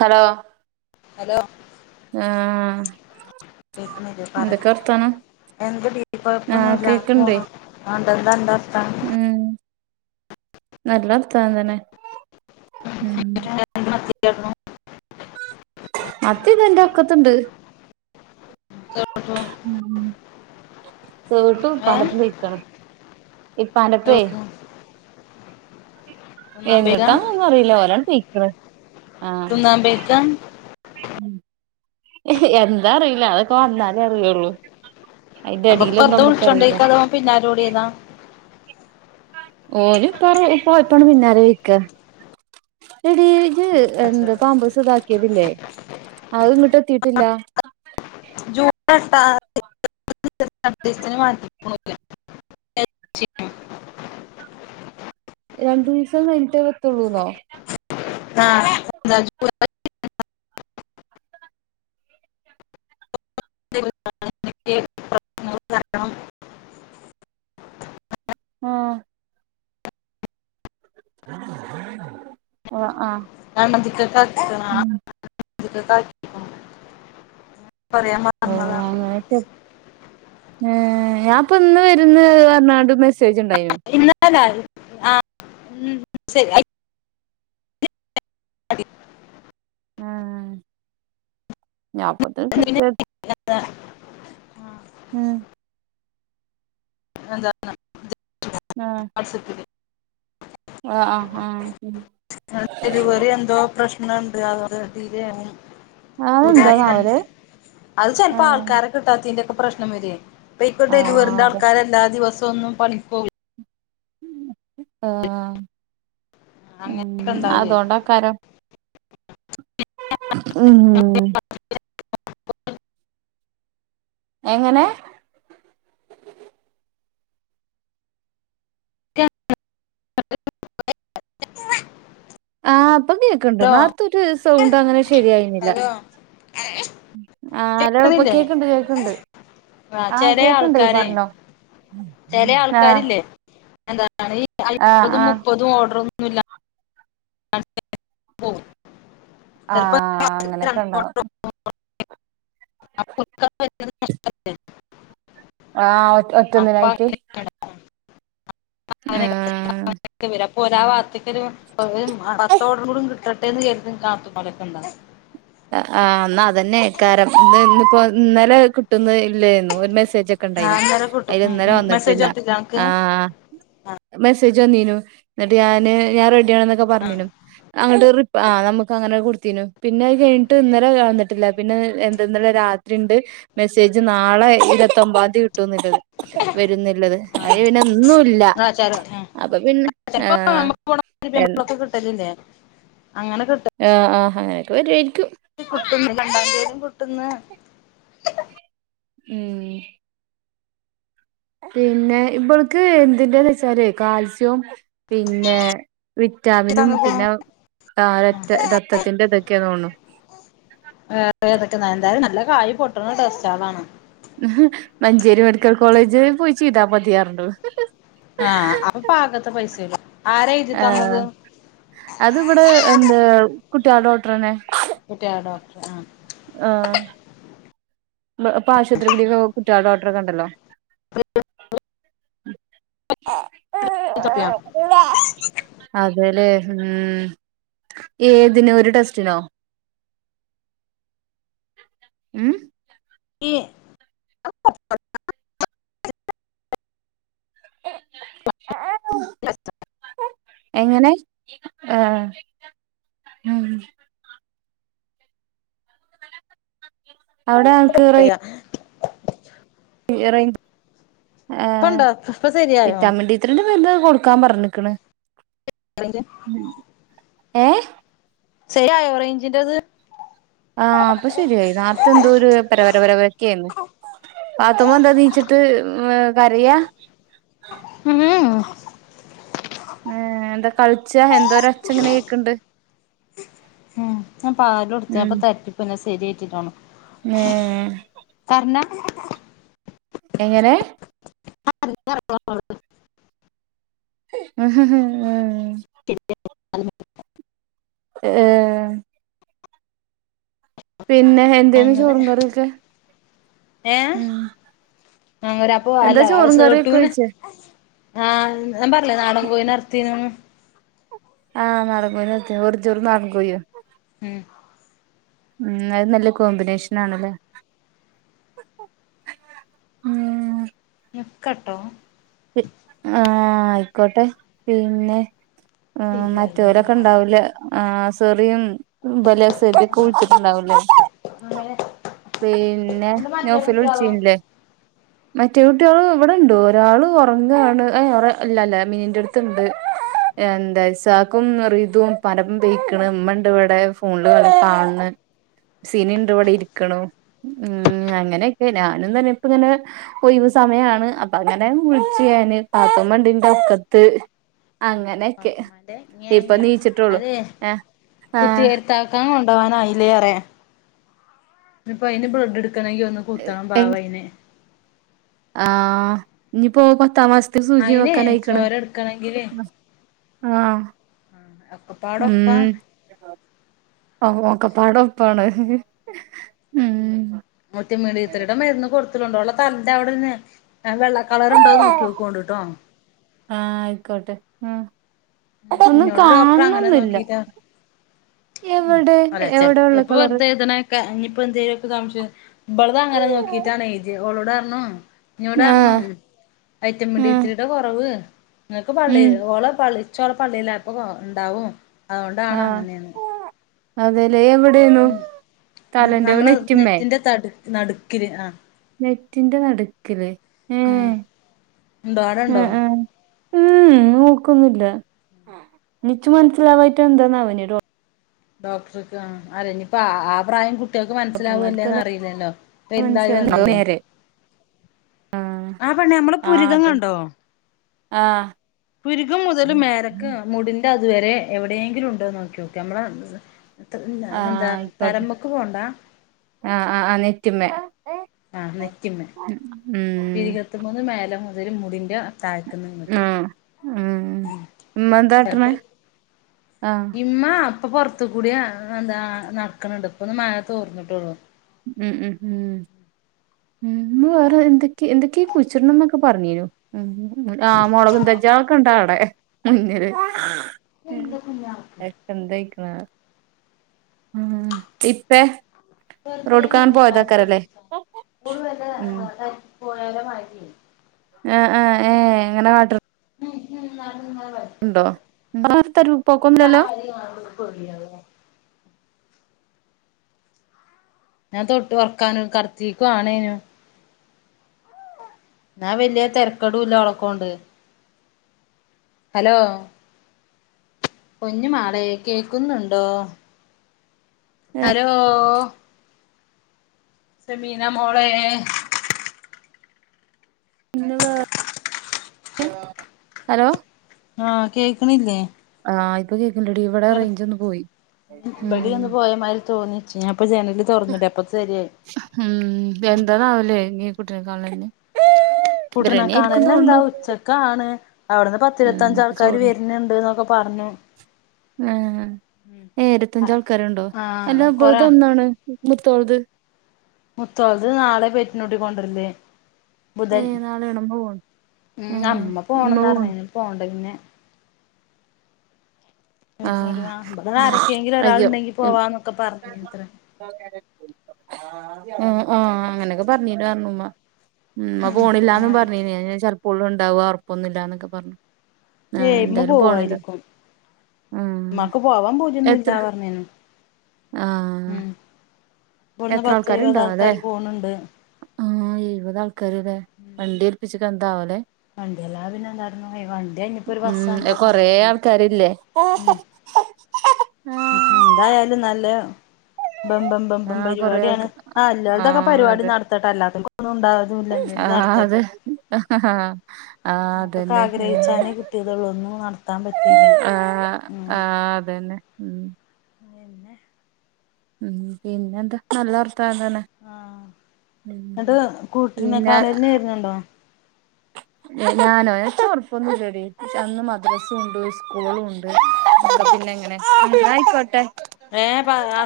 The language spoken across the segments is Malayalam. ഹലോ ഹലോ അആ.... കേൾകുന്നില്ല പറയ്. എന്ത് ഡീ ആഹ് കൊഴപ്പൊന്നും ഇല്ലാ കേക്ക്ണ്ടേ ഇങ്ങനെപോണ് ന്താ ൻ്റർത്താനം നല്ലവർത്താനം തന്നെ, ഉം അതെ മറ്റെ ഇതാ എന്റെ ഒക്കത്ത്ണ്ട് കോട്ടോ [inaudible] സേട്ടു ഇപ്പാൻ്റെപ്പം വെയ്കാണ് ഇപ്പാൻ്റപ്പേ.. പോയിക്കാ എങ്ങെട്ടാന്നെന്നും അറിയില്ല ഓരാണ്ട് പെയ്ക്ണ് തിന്നാം പോയ്‌കാ.. ഹ്.. ഹ് എന്താ അറിയില്ല. അതൊക്കെ, വന്നാ അറിയെള്ളൂ. അപ്പൊ അയിൻ്റെടീലെന്നും വെറുതെ മ്മക്കറീല വിളിച്ചോണ്ടേക്കാ അതോ ഓൻ പിന്നാലെ ഓടിയതാ ഓല് ഇപ്പർ ഇപ്പേയപ്പാണ്ട് പിന്നാലെ പേയ്ക്ക എടീ ജ് എന്ത് പാമ്പസ് ഇതാക്കിയതില്ലേ അഹ് ഇങ്ങട്ട് കിട്ടില്ലാ... ദേശത്തിന് മാറ്റ [unintelligible] രണ്ടു ഈസം കഴിഞിട്ടേ പറ്റെള്ളൂന്നോ ആഹജ [unintelligible] അതെ ആഹ ഓ ആഹ പറയാൻ ആ മറന്നതാണ് അങ്ങക്കെ ഏ.... ഞാപ്പ ഇന്ന് വരുന്ന് പർഞാണ്ട് മെസ്സേജ് ഉണ്ടായിന്നു ല്ല ആ ശരി [inaudible] അതെ ഉം ഞപ്പെതന്നെ പിന്നെ കിട്ടൂ? ഉം എസ ആഹ ആ ആം ഡെലിവെറി എന്തോ പ്രശ്നണ്ട് ആഹ് അതെന്താന്നാവല് അത് ചെലപ്പോ ആഹ് ആൾക്കാരെ കിട്ടാത്തൈന്റെയൊക്കെ പ്രശ്നം വരുയ് പോയ്‌ക്കോട്ടെ ആഹ് വെറുന്തെ അതെ എല്ലാ ദിവസം ഒന്നും പണിക്കേകൂല ഉം ആഹ.. ഉം അങ്ങനെയൊക്കെ ഉണ്ടാവേ അതോണ്ടാക്കാരം ഉം... എങ്ങനെ? [unintelligible] ആ പ്പൊ കേക്ക്ണ്ട്, ഹലോ നോർത്തൊരു, സൗണ്ട്, അങ്ങനെ ശരിയായിന്നില്ല. Hello hello. ഇപ്പൊ കേക്കണില്ലേ കേക്ക്ണ്ട്, കേക്ക്ണ്ട്, ആ ആഹ് ചെലെ കേക്ക്ണ്ടേ ആൾക്കാരെ, പറഞ്ഞോ ചേലെ ആഹ് ആൾക്കാരില്ലേ എന്ത് പറഞ്ഞാലേ ഈ ആഹ് അയ്മ്പതും ആഹ് മുപ്പതും ഓർഡറൊന്നൂല്ല [unintelligible] പ്പോ ആഹ. അങ്ങനെക്കെണ്ടാവും. [unintelligible] ആഹ് ഒറ്റ് ഒറ്റെന്നിനായിട്ട് [unintelligible] പോലാ വാർത്തക്കൊരു അത് പത്തോടറു കൂടി കിട്ടെട്ടേന്ന് കെരുതി കാത്തുമ്പോലൊക്കെ ഉണ്ടാവും അ ആ ന്ന അതെന്നെയ്ക്കാരം ത് ഇന്നിപ്പോ ഇന്നലെ കിട്ടുന്ന് ഇല്ലെയ്ന്നു ഒരു മെസ് ആ ണ്ടേച്ചൊക്കെണ്ടായിനു അന്നേരം കിട്ടും അയില് ഉം ഇന്നലെ ഉം മെസ്സേജ് വന്നിട്ടില്ല അനക്ക് ആ. ആ ബെസ് ത്ജ്ജ് വന്നീനു ന്നി്ട്ട് ഞാന് ഞാൻറെഡിയാണൊക്കെ ആ പറഞ്ഞീനു. അങ്ങ്ട്ട് റി ആ നമുക്കങ്ങനെ കൊടുത്തീനു പിന്നെ. യ് ഇത് കഴിഞ്ഞിട്ട് ഇന്നലെ വരെ വന്നിട്ടില്ല പിന്നെ എന്ത ഇന്നലെ രാത്രി ണ്ട് മെസ്സേജ് നാളെ ഇന്നത്തൊപ്പം പതി കിട്ടൊന്നുല്ലല്ലോ വരുന്നില്ലത് ആ അല്ലെയ് പിന്നെ ഇന്നൂല്ല ആ ചെല ഉം അപ്പൊ പിന്നെ ആ ചെലപ്പോ നമുക്ക് എന്ത്. ഗുണൊക്കെ കിട്ടലില്ലേ അങ്ങനെ കിട്ടും ആആ ഹാ ഒരു മിനിറ്റ് കിട്ടുന്നു രണ്ടാം പേരീം കി ട്ടുന്നു. ഉം പിന്നെ ഇപൾക്ക് എന്തിന്റെന്ന് വച്ചാല് കാൽസ്യോം പിന്നെ വിറ്റാമിനും തന്ന്ക്കുണു പിന്നെ.. ആ രക്ത രക്ത്തത്തിന്റെ ഇതൊക്കെ തോണുന്നു. വേറെന്തേ ഏതൊക്കെ എന്തായാലും നല്ല കായി പൊട്ടണ ട്ടസ്റ്റാളാണ്. ഉം മഞ്ചേരി മെഡിക്കൽ കോളേജിൽ പോയി ചീതാ മതിയാർന്നു. ആഹ അപ്പാത്തെ പൈസളു. ആ അത് വെടെ എന്താകുട്ട്യാളെ ഡോക്ടറെന്നെ. കുട്ട്യാളെഡോക്ടർ ആ. ആ പൊ ഇപ്പൊ ആശുപത്രിക്കുടെക്കൊ കുട്ട്യോളെ ഡോക്ടറൊക്കെണ്ടല്ലോ. അതെലേ ഉം ഏതിനൊരു ടെസ്റ്റിനോ. ഉം [unintelligible] എങ്ങനെ ഏ ഉം അവിടെ നങ്‌കീറെയ് ഇറയ് ഹ് ഇപ്പൊ ഉണ്ടോ ഇപ്പൊ ശരിയായോ ഇറ്റാമണ്ടിത്രണ്ട് നിങ്ങളെന്തേത് കൊടുക്കാൻ പറഞ്ഞ്ക്ണ് റേഞ്ച് ഏ. ശരിയായോ റേഞ്ച്ണ്ടത് ആ പ്പൊ ശരിയായി നേർത്തെന്തോരു പരവര പരവരേരുന്നു. പാത്തുമ്മന്താ നീച്ചിട്ട് കരയാ. മ്മ് ഉം ഏ എന്താ കൾച്ചാ എന്താ ഒരൊച്ചങ്ങനെ കേക്ക്ണ്ട്. ഉം ഞാപാല് ഉം കൊടുത്തേപ്പൊ തരിപ്പ്പ്പോന്നെ ശരിയട്ടിലാന്ന് ഏ എങ്ങനെ ആ [inaudible] ഉ ഉ [unintelligible] [inaudible] ഏ പിന്നെ എന്തേന്ന് അങ്ങനെ ചോറും കറിയൊക്കെ. ഏ ഉം അ ഒര അപ്പൊ എന്താ അല്ല ചോറും സേട്ടൂ കറിയൊക്കെ ന്. വെച്ചേ ആഹ് ഞാൻ പറഞ്ഞിലേ നാടൻ കോയി നെ അറുത്തി ന്നു. ആഹ് നാടൻ കോഴി നെ അറുതിന്നു വെറും ചോറും നാടൻ കോഴിയും. ഉം ഉം അത് നല്ല കോമ്പിനേഷൻ ആണല്ലേ. ഉം ഞക്കട്ടോ ആഹ ആയിക്കോട്ടെ പിന്നെ ആ മറ്റവരൊക്കെ ഉണ്ടാവില്ല ആ സെറിയും ബലസജിക് വിളിച്ചിട്ടുണ്ടാവും ല്ലേ. അങ്ങനെ പിന്നെ ഇത് മറ്റേ നൗഫല് കുട്ടിയാളോ വിളിച്ചിരുന്നില്ലേ? മറ്റേ കുട്ടികളും ഇവിടെണ്ട് ഒരാള് ഉറങ്ങാണ് ഇല്ലല്ല മീനിന്റെ അടുത്ത്ണ്ട്. എന്താ ഇസാക്കും റിതും ഇപ്പാന്റെ പ്പം പെയക്കണ് ഇമ്മണ്ട് ഇവിടെ ഫോണില് കാണണ്. സിനിണ്ടവിടെ ഇരിക്കണു ഉ അങ്ങനെയൊക്കെ ഞാനും തന്നെ ഇപ്പ ഇങ്ങനെ ഒഴിവ് സമയാണ് അപ്പൊ അങ്ങനെ വിളിച്ന് പാത്തുമ്മണ്ട്ന്റെ ഒക്കത്ത് അങ്ങനെയൊക്കെ പാത്തുമ്മാന്റെ ങ ഇപ്പൊ ങ നീച്ചിട്ടുള്ളു അത് ആഹ് കുത്തി ആഹ് വരുത്താക്കാന ക്കാനായി ലേ അറിയാ കക്കണെങ്കി ഒന്ന് കുത്തണം പാവയിന് ആഹ ഇനിപ്പോപ്പത്തമാസ ഒത്തിരി സൂചി അയിനെ വെക്കാനായിക്കണ് ചോര എടുക്കണെങ്കില് ആഹ ആ ഒക്കെപ്പാടൊപ്പാ. ആ ഒക്കെപാടെ ഒപ്പാണ് ഉം മുറ്റയമീടി ഇത്രടെ മരുന്ന് കൊടുത്തലുണ്ടോ ഉള്ള തലന്റെ അവിടെന്ന് ന്നാ വെള്ള കളർണ്ടോന്ന് നോക്കിക്കോണ്ടട്ടോ. ആഹ് ആയിക്കോട്ടെ ഉം ഒന്നും കാണണ് ഒന്നുല്ല. ഉംഅല്ല ചെപ്പൊ വെറുതെ ഇതിനൊക്കെ ഇയിപ്പോ എന്തെങ്കലുമൊക്കെ സംശയ മ്പളതങ്ങനെ ആഹ് നോക്കിയിട്ടാണ് എഴുതി ഓളോടണ്റഞ്ഞു ഇന്നോടരഞ്ഞു ആഹ് വൈറ്റമിൻഡിത്രിടെ കുറവ് നിങ്ങൾക്ക് പള്ളി ഉം ഓള പള്ളിച്ചോള പള്ളിയിലായപ്പ ഉണ്ടാവും അതുകൊണ്ടാണ് അങ്ങനെയന്ന് അതേല്ലേ എവിടെന്നു തലന്റെ നമ്മള് നെറ്റമ്മേ നെറ്റിന്റെ തടു നടുക്കില് ആ നെറ്റിന്റെ നടുക്കല് ഉം എന്താടൊണ്ടോ? ആഹ് ആഹ് ഉം നോക്കുന്നില്ല എനിച്ചു മനസ്സിലാവായിട്ട് എന്താന്നാവിനി ഡോക്ടർക്ക് ആ അല്ലനിപ്പ ആ പ്രായം കുട്ട കുട്ടികൾക്ക് മനസ്സിലാവൂല്ലേന്ന് ഓട്ടുന്നോർക്കെല്ലാം അറിയില്ലല്ലോ പ്പൊ എന്തായി മനസ്സിലായി നല്ല വന്നില്ലേ നേരെ ആഹ് ആ പെണ്ണെ നമ്മള ആഹ് പുരികം അതന്നെ കണ്ടോ? ആഹ് പുരുകം മുതല് മേലക് മുടി ന്റെ അതുവരെ എവിടെയെങ്കിലും ഉണ്ടോന്ന് നോക്കി ഓക്ക് നമ്മള ല്ല ആഹ് എന്താ ആയിക്കോട്ടെ തലമക്ക് പോണ്ട. ആഹ് ആഹ് ആഹ് നെറ്റ്മ്മേ ആഹ് നെറ്റിമേ ഉം പിരികത്ത മന്ന് മേലെ മുതൽ മുടിന്റെ താഴേക്ക്ന്ന് ആ ഇങ്ങട്ട് ഉ ഉമ്മ എന്താട്ടണ്? ചിലപ്പോ ഇമ്മ ഇപ്പൊ പുറത്ത് കൂടേ എന്താ നടക്കണ് ണ്ട് ഇപ്പന്ന് മഴ തോർന്നിട്ടുള്ളു. ഉം ഉം ഉം ഉം വേറെ എന്തൊക്ക എന്തൊക്കെയ കുയിച്ചിടണംന്നൊക്കെ പറഞ്ഞീനു ഉം ആഹ് മുളകും തെജ്ജൊ അ ഒക്കെ ഇണ്ടാ അവിടെ മുന്നില് എന്താ കുഞ്ഞാവക്ക് ഉ എന്തായിരിക്കണ എ ഇപ്പേ വെറുതെ റോഡ്ക്കങ്ങാണ്ട് മന്യേകാലം പോയതാക്കാരല്ലേ പേടിപ്പിച്ചിച്ചാൻ കൂടു വല്ല ഉം പോയാല മാറ്റി. ആ ആ ഏ എങ്ങനെ കാട്ട ഉം ഉം ഉണ്ടോ ഫ്തരുഉപ്പോക്കന്നോല്ലല്ലോ. കൊയിയാ ഞാൻ തൊട്ട് ഉറക്കൻ കറത്തിക്കവാണേനും ന്നാ വല്യതെരക്കടല്ല ഓളക്കോണ്ട്. ഹലോ, കുഞ്ഞുമാടെ കേക്കുന്നുണ്ടോ? ആരോ സമീനമോളെ അലോ ആ കേക്കണീല്ലേ? ആ ഇപ്പൊ കേക്കണ്ടടി ഇവിടെ റേഞ്ച് ഒന്ന് പോയി ഇബടി ഒന്ന് ഉ പോയമാതിരി തോന്നിച്ച് ഞാൻ ഇപ്പ ജനല് തുറന്നിടെ അപ്പ ശരിയായി ഉം എന്താതാ ആവല്ലേ കുട്ടിനെ കാണല് കൂട്ടനൊക്കണല്ല എന്താ ഉച്ചക്കാണ്. അവിടുന്ന് ആഹ് പത്തിരുപത്തഞ്ച എന്നിട്ട് ആൾക്കാര് വരുന്നുണ്ട് എന്നൊക്കെ പറഞ്ഞു. ഉം ആ ഇരത്തഞ്ച് ആൾക്കാരുണ്ടോ ആഹ് അല്ലാം കൊറ ഇപ്പോഴത ഒന്നാണ് മുത്തോള്ളത് മുത്തോളത് നാളെ പെറ്റിനോട്ടിക്ക കൊണ്ടല് ബുധൻ ഏഹ് നാളെയാണോ ഉമ്മ പോണ് ഉ ഏഹ് അമ്മ ഉമ്മ പോണന്ന് പോണ് പറഞ്ഞ പോണ്ട പിന്നെ വ ആഹ് അ ആരക്കെങ്കില ഒരാൾ അയ്യോ ഉണ്ടെങ്കി പോവാന്നൊക്കെ പറഞ്ഞ അത്ര [unintelligible] ഉം ആ അങ്ങനെയൊക്കെ പറഞ്ഞിട്ട് പറഞ്ഞമ്മ ഉ അങ്ങനെ പോണില്ലന്ന് ആരും പറഞ്ഞ ഞ എപ്പോഴും ഉണ്ടാവുക ഉറപ്പൊന്നുമില്ലന്നൊക്കെ പറഞ്ഞു. ആ ഏയ് ഇമ്മ എന്തായാലും പോണല്ലോ? പോവായിരിക്കും ഉ ഉമ്മാക്ക് പോവാൻ എത്ര പൂതിയൊന്നുല്ല പറഞ്ഞേനു ആ ഉം ഇവിടുന്ന് പത്ത് ഇരുപത് ആൾക്കാര് പോണണ്ട്. ആ ഇരുപത് ആൾക്കാരില്ലേ വണ്ടി ഏൽപ്പിച്ചിക്ക എന്താവല്ലേ? വണ്ടില്ലാ പിന്നെ എന്തരുന്നു വണ്ടി അഞ്ഞപ്പോ ഒരു ബസ്സ ഉം എന്താ കൊറേ സംഭവ ആൾക്കാരില്ലേ ഉ എന്തായാലും നല്ല ബെ ബം ബെമ്പം ആഹ് കൊറേ ആൾക്ക പരിപാടിയാണ് ആ അല്ലാടത്തൊക്കെ ആഹ് പരിപാടി അതെ നടത്തട്ടെ അല്ലാത്തനുംന്നും ഉണ്ടാത ആ അതെ ആ നമുക്കൊക്കെ അതന്നെ ആഗ്രഹിച്ചാനേ കിട്ടിയതുള്ളൂ ഒന്നും നടത്താൻ പറ്റിയില്ല ആ ഉം ആ അതന്നെ ഉ പിന്നെ ഉം പിന്നെ എന്താ നല്ല വർ ത്തങ്ങനെ ആഹ് എന്നിട്ട് കൂട്ടിനെ പിന്നെ കാണലിന് വരുന്നുണ്ടോ? ഞാനോ ഉറപ്പൊന്നുല്ലടി ചന്ന് മദ്രസും ഉണ്ട് സ്കൂളും ഉണ്ട്. പ്പ പിന്നെ എങ്ങനെ എ ആയിക്കോട്ടെ. ഏ പ ആ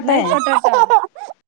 എന്നാ ആയിക്കോട്ടെട്ടോ